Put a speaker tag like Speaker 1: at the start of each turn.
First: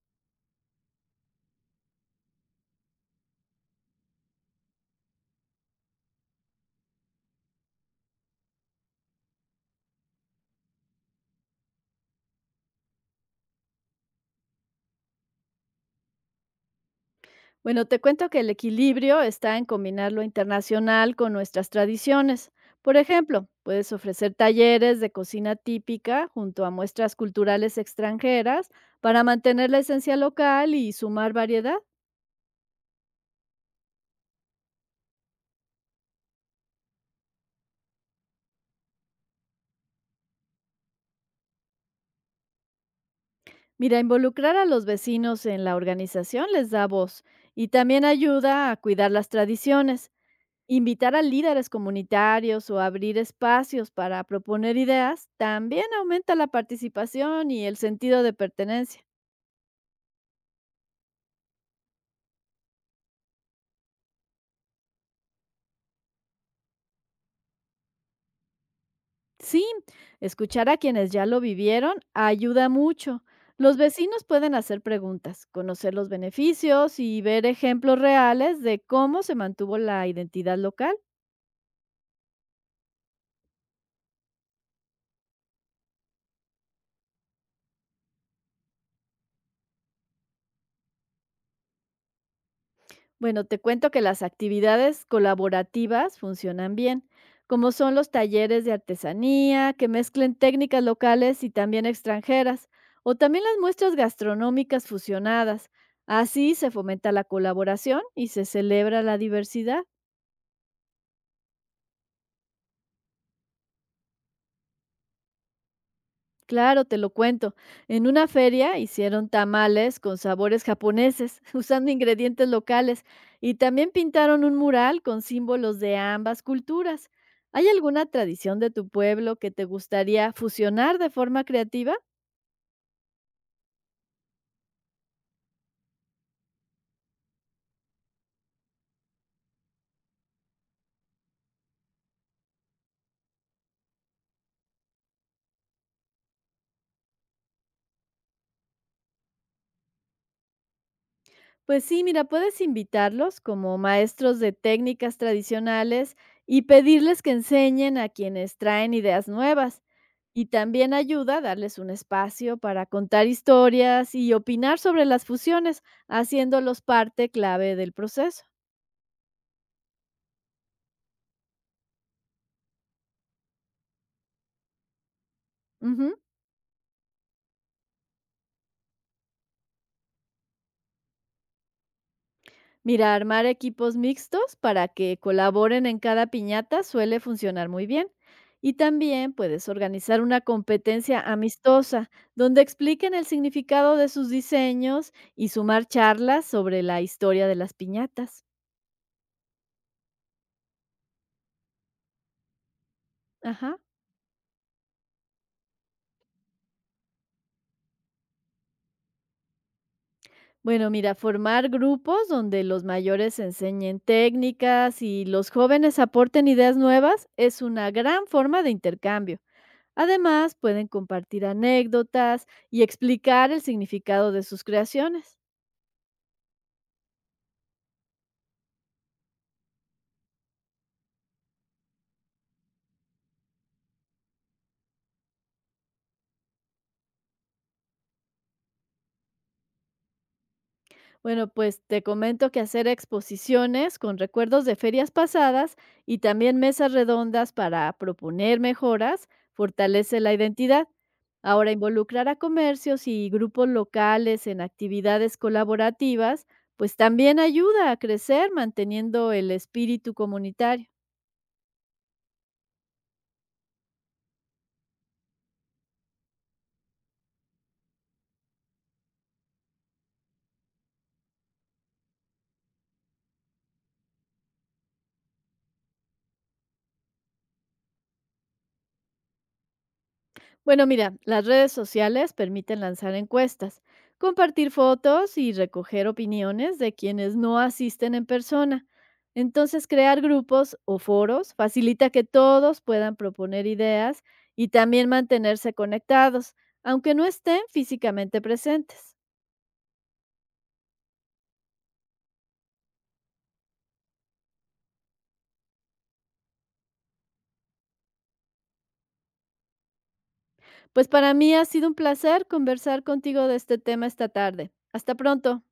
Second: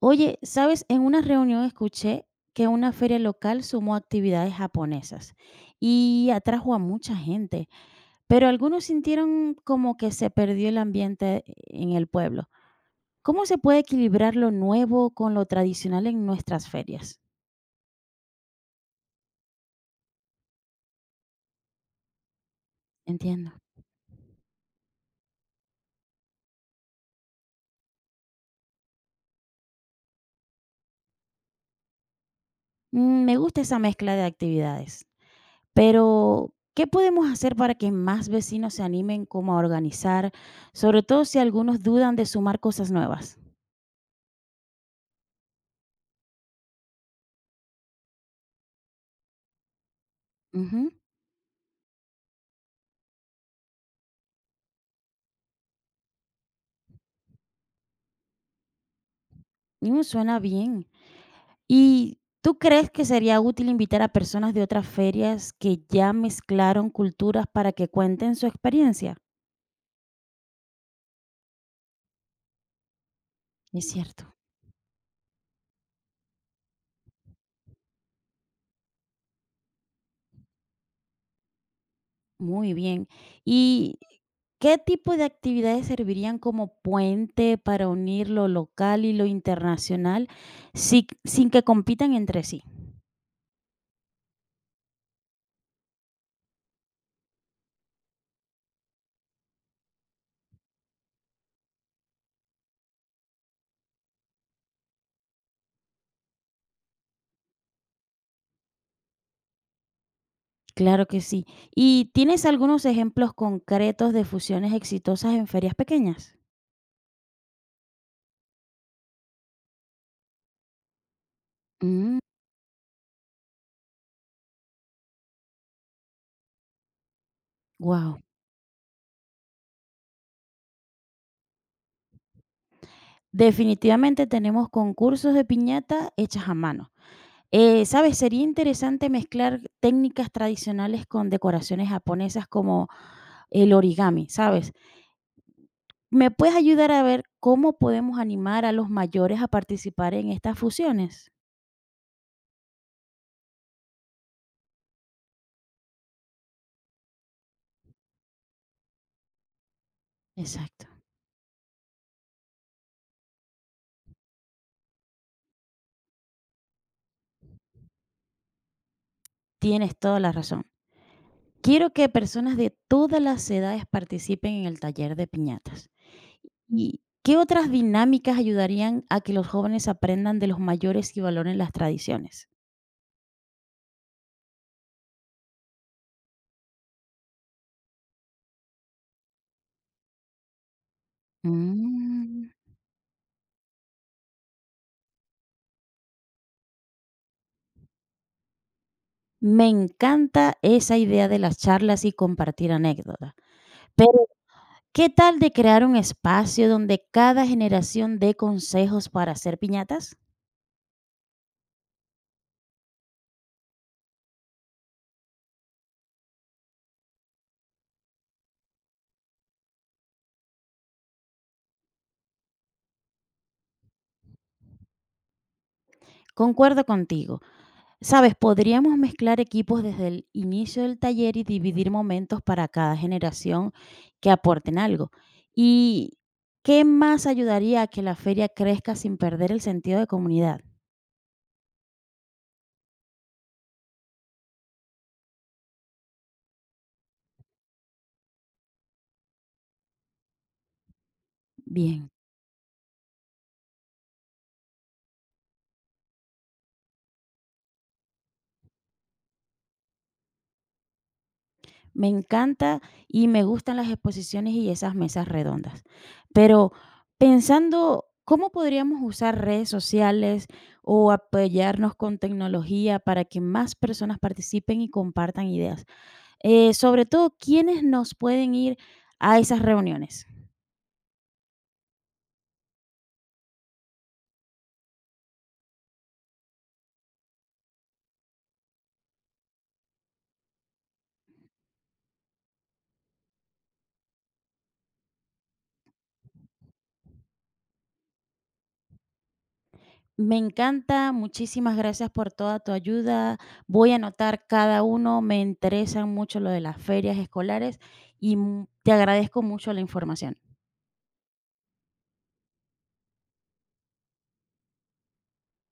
Speaker 1: Oye, ¿sabes? En una reunión escuché que una feria local sumó actividades japonesas y atrajo a mucha gente, pero algunos sintieron como que se perdió el ambiente en el pueblo. ¿Cómo se puede equilibrar lo nuevo con lo tradicional en nuestras ferias?
Speaker 2: Bueno, te cuento que el equilibrio está en combinar lo internacional con nuestras tradiciones. Por ejemplo,
Speaker 1: Entiendo.
Speaker 2: puedes ofrecer talleres de cocina típica junto a muestras culturales extranjeras para mantener la esencia local y sumar variedad.
Speaker 1: Mm, me gusta esa mezcla de actividades, pero ¿qué podemos hacer para que más vecinos se animen como a organizar, sobre todo si algunos dudan de sumar cosas nuevas?
Speaker 2: Mira, involucrar a los vecinos en la organización les da voz y también ayuda a cuidar las tradiciones.
Speaker 1: Ujú.
Speaker 2: Invitar a líderes comunitarios o abrir espacios para proponer ideas también aumenta la participación y el sentido de pertenencia.
Speaker 1: Mm, suena bien. ¿Y tú crees que sería útil invitar a personas de otras ferias que ya mezclaron culturas para que cuenten su experiencia?
Speaker 2: Sí, escuchar a quienes ya lo vivieron ayuda mucho. Los
Speaker 1: Es
Speaker 2: vecinos
Speaker 1: cierto,
Speaker 2: pueden hacer preguntas, conocer los beneficios y ver ejemplos reales de cómo se mantuvo la identidad local.
Speaker 1: muy bien. ¿Y qué tipo de actividades servirían como puente para unir lo local y lo internacional sin que compitan entre sí?
Speaker 2: Bueno, te cuento que las actividades colaborativas funcionan bien, como son los talleres de artesanía, que mezclen técnicas locales y también extranjeras, o también las muestras gastronómicas fusionadas. Así se fomenta la colaboración y se celebra la diversidad.
Speaker 1: Claro que sí. ¿Y tienes algunos ejemplos concretos de fusiones exitosas en ferias pequeñas?
Speaker 2: Claro, te lo cuento. En una feria hicieron tamales con sabores japoneses, usando ingredientes locales, y también pintaron un mural con símbolos de ambas culturas. ¿Hay alguna
Speaker 1: Wow.
Speaker 2: tradición de tu pueblo que te gustaría fusionar de forma creativa?
Speaker 1: Definitivamente tenemos concursos de piñata hechas a mano. ¿Sabes? Sería interesante mezclar técnicas tradicionales con decoraciones japonesas como el origami, ¿sabes? ¿Me puedes ayudar a ver cómo podemos animar a los mayores a participar en estas fusiones?
Speaker 2: Pues sí, mira, puedes invitarlos como maestros de técnicas tradicionales y pedirles que enseñen a quienes traen ideas nuevas. Y
Speaker 1: Exacto.
Speaker 2: también ayuda a darles un espacio para contar historias y opinar sobre las fusiones, haciéndolos parte clave del proceso.
Speaker 1: Tienes toda la razón. Quiero que personas de todas las edades participen en el taller de piñatas.
Speaker 2: Ujú.
Speaker 1: ¿Y qué otras dinámicas ayudarían a que los jóvenes aprendan de los mayores y valoren las tradiciones?
Speaker 2: Mira, armar equipos mixtos para que colaboren en cada piñata suele funcionar muy bien. Y también puedes organizar una competencia amistosa
Speaker 1: Mm.
Speaker 2: donde expliquen el significado de sus diseños y sumar charlas sobre la historia de las piñatas.
Speaker 1: Me encanta esa idea de las charlas y compartir anécdotas.
Speaker 2: Ajá.
Speaker 1: Pero, ¿qué tal de crear un espacio donde cada generación dé consejos para hacer piñatas?
Speaker 2: Bueno, mira, formar grupos donde los mayores enseñen técnicas y los jóvenes aporten ideas nuevas es una gran forma de intercambio. Además, pueden compartir anécdotas y explicar el significado de sus creaciones.
Speaker 1: Concuerdo contigo. Sabes, podríamos mezclar equipos desde el inicio del taller y dividir momentos para cada generación que aporten algo. ¿Y qué más ayudaría a que la feria crezca sin perder el sentido de comunidad?
Speaker 2: Bueno, pues te comento que hacer exposiciones con recuerdos de ferias pasadas y también mesas redondas para proponer mejoras fortalece la identidad. Ahora,
Speaker 1: Bien.
Speaker 2: involucrar a comercios y grupos locales en actividades colaborativas, pues también ayuda a crecer manteniendo el espíritu comunitario.
Speaker 1: Me encanta y me gustan las exposiciones y esas mesas redondas. Pero pensando, ¿cómo podríamos usar redes sociales o apoyarnos con tecnología para que más personas participen y compartan ideas? Sobre todo, ¿quiénes nos pueden ir a esas reuniones?
Speaker 2: Bueno, mira, las redes sociales permiten lanzar encuestas, compartir fotos y recoger opiniones de quienes no asisten en persona. Entonces, crear grupos o foros facilita que todos puedan proponer ideas y también mantenerse conectados, aunque no estén físicamente presentes.
Speaker 1: Me encanta, muchísimas gracias por toda tu ayuda. Voy a anotar cada uno, me interesan mucho lo de las ferias escolares y te agradezco mucho la información.
Speaker 2: Pues para mí ha sido un placer conversar contigo de este tema esta tarde. Hasta pronto.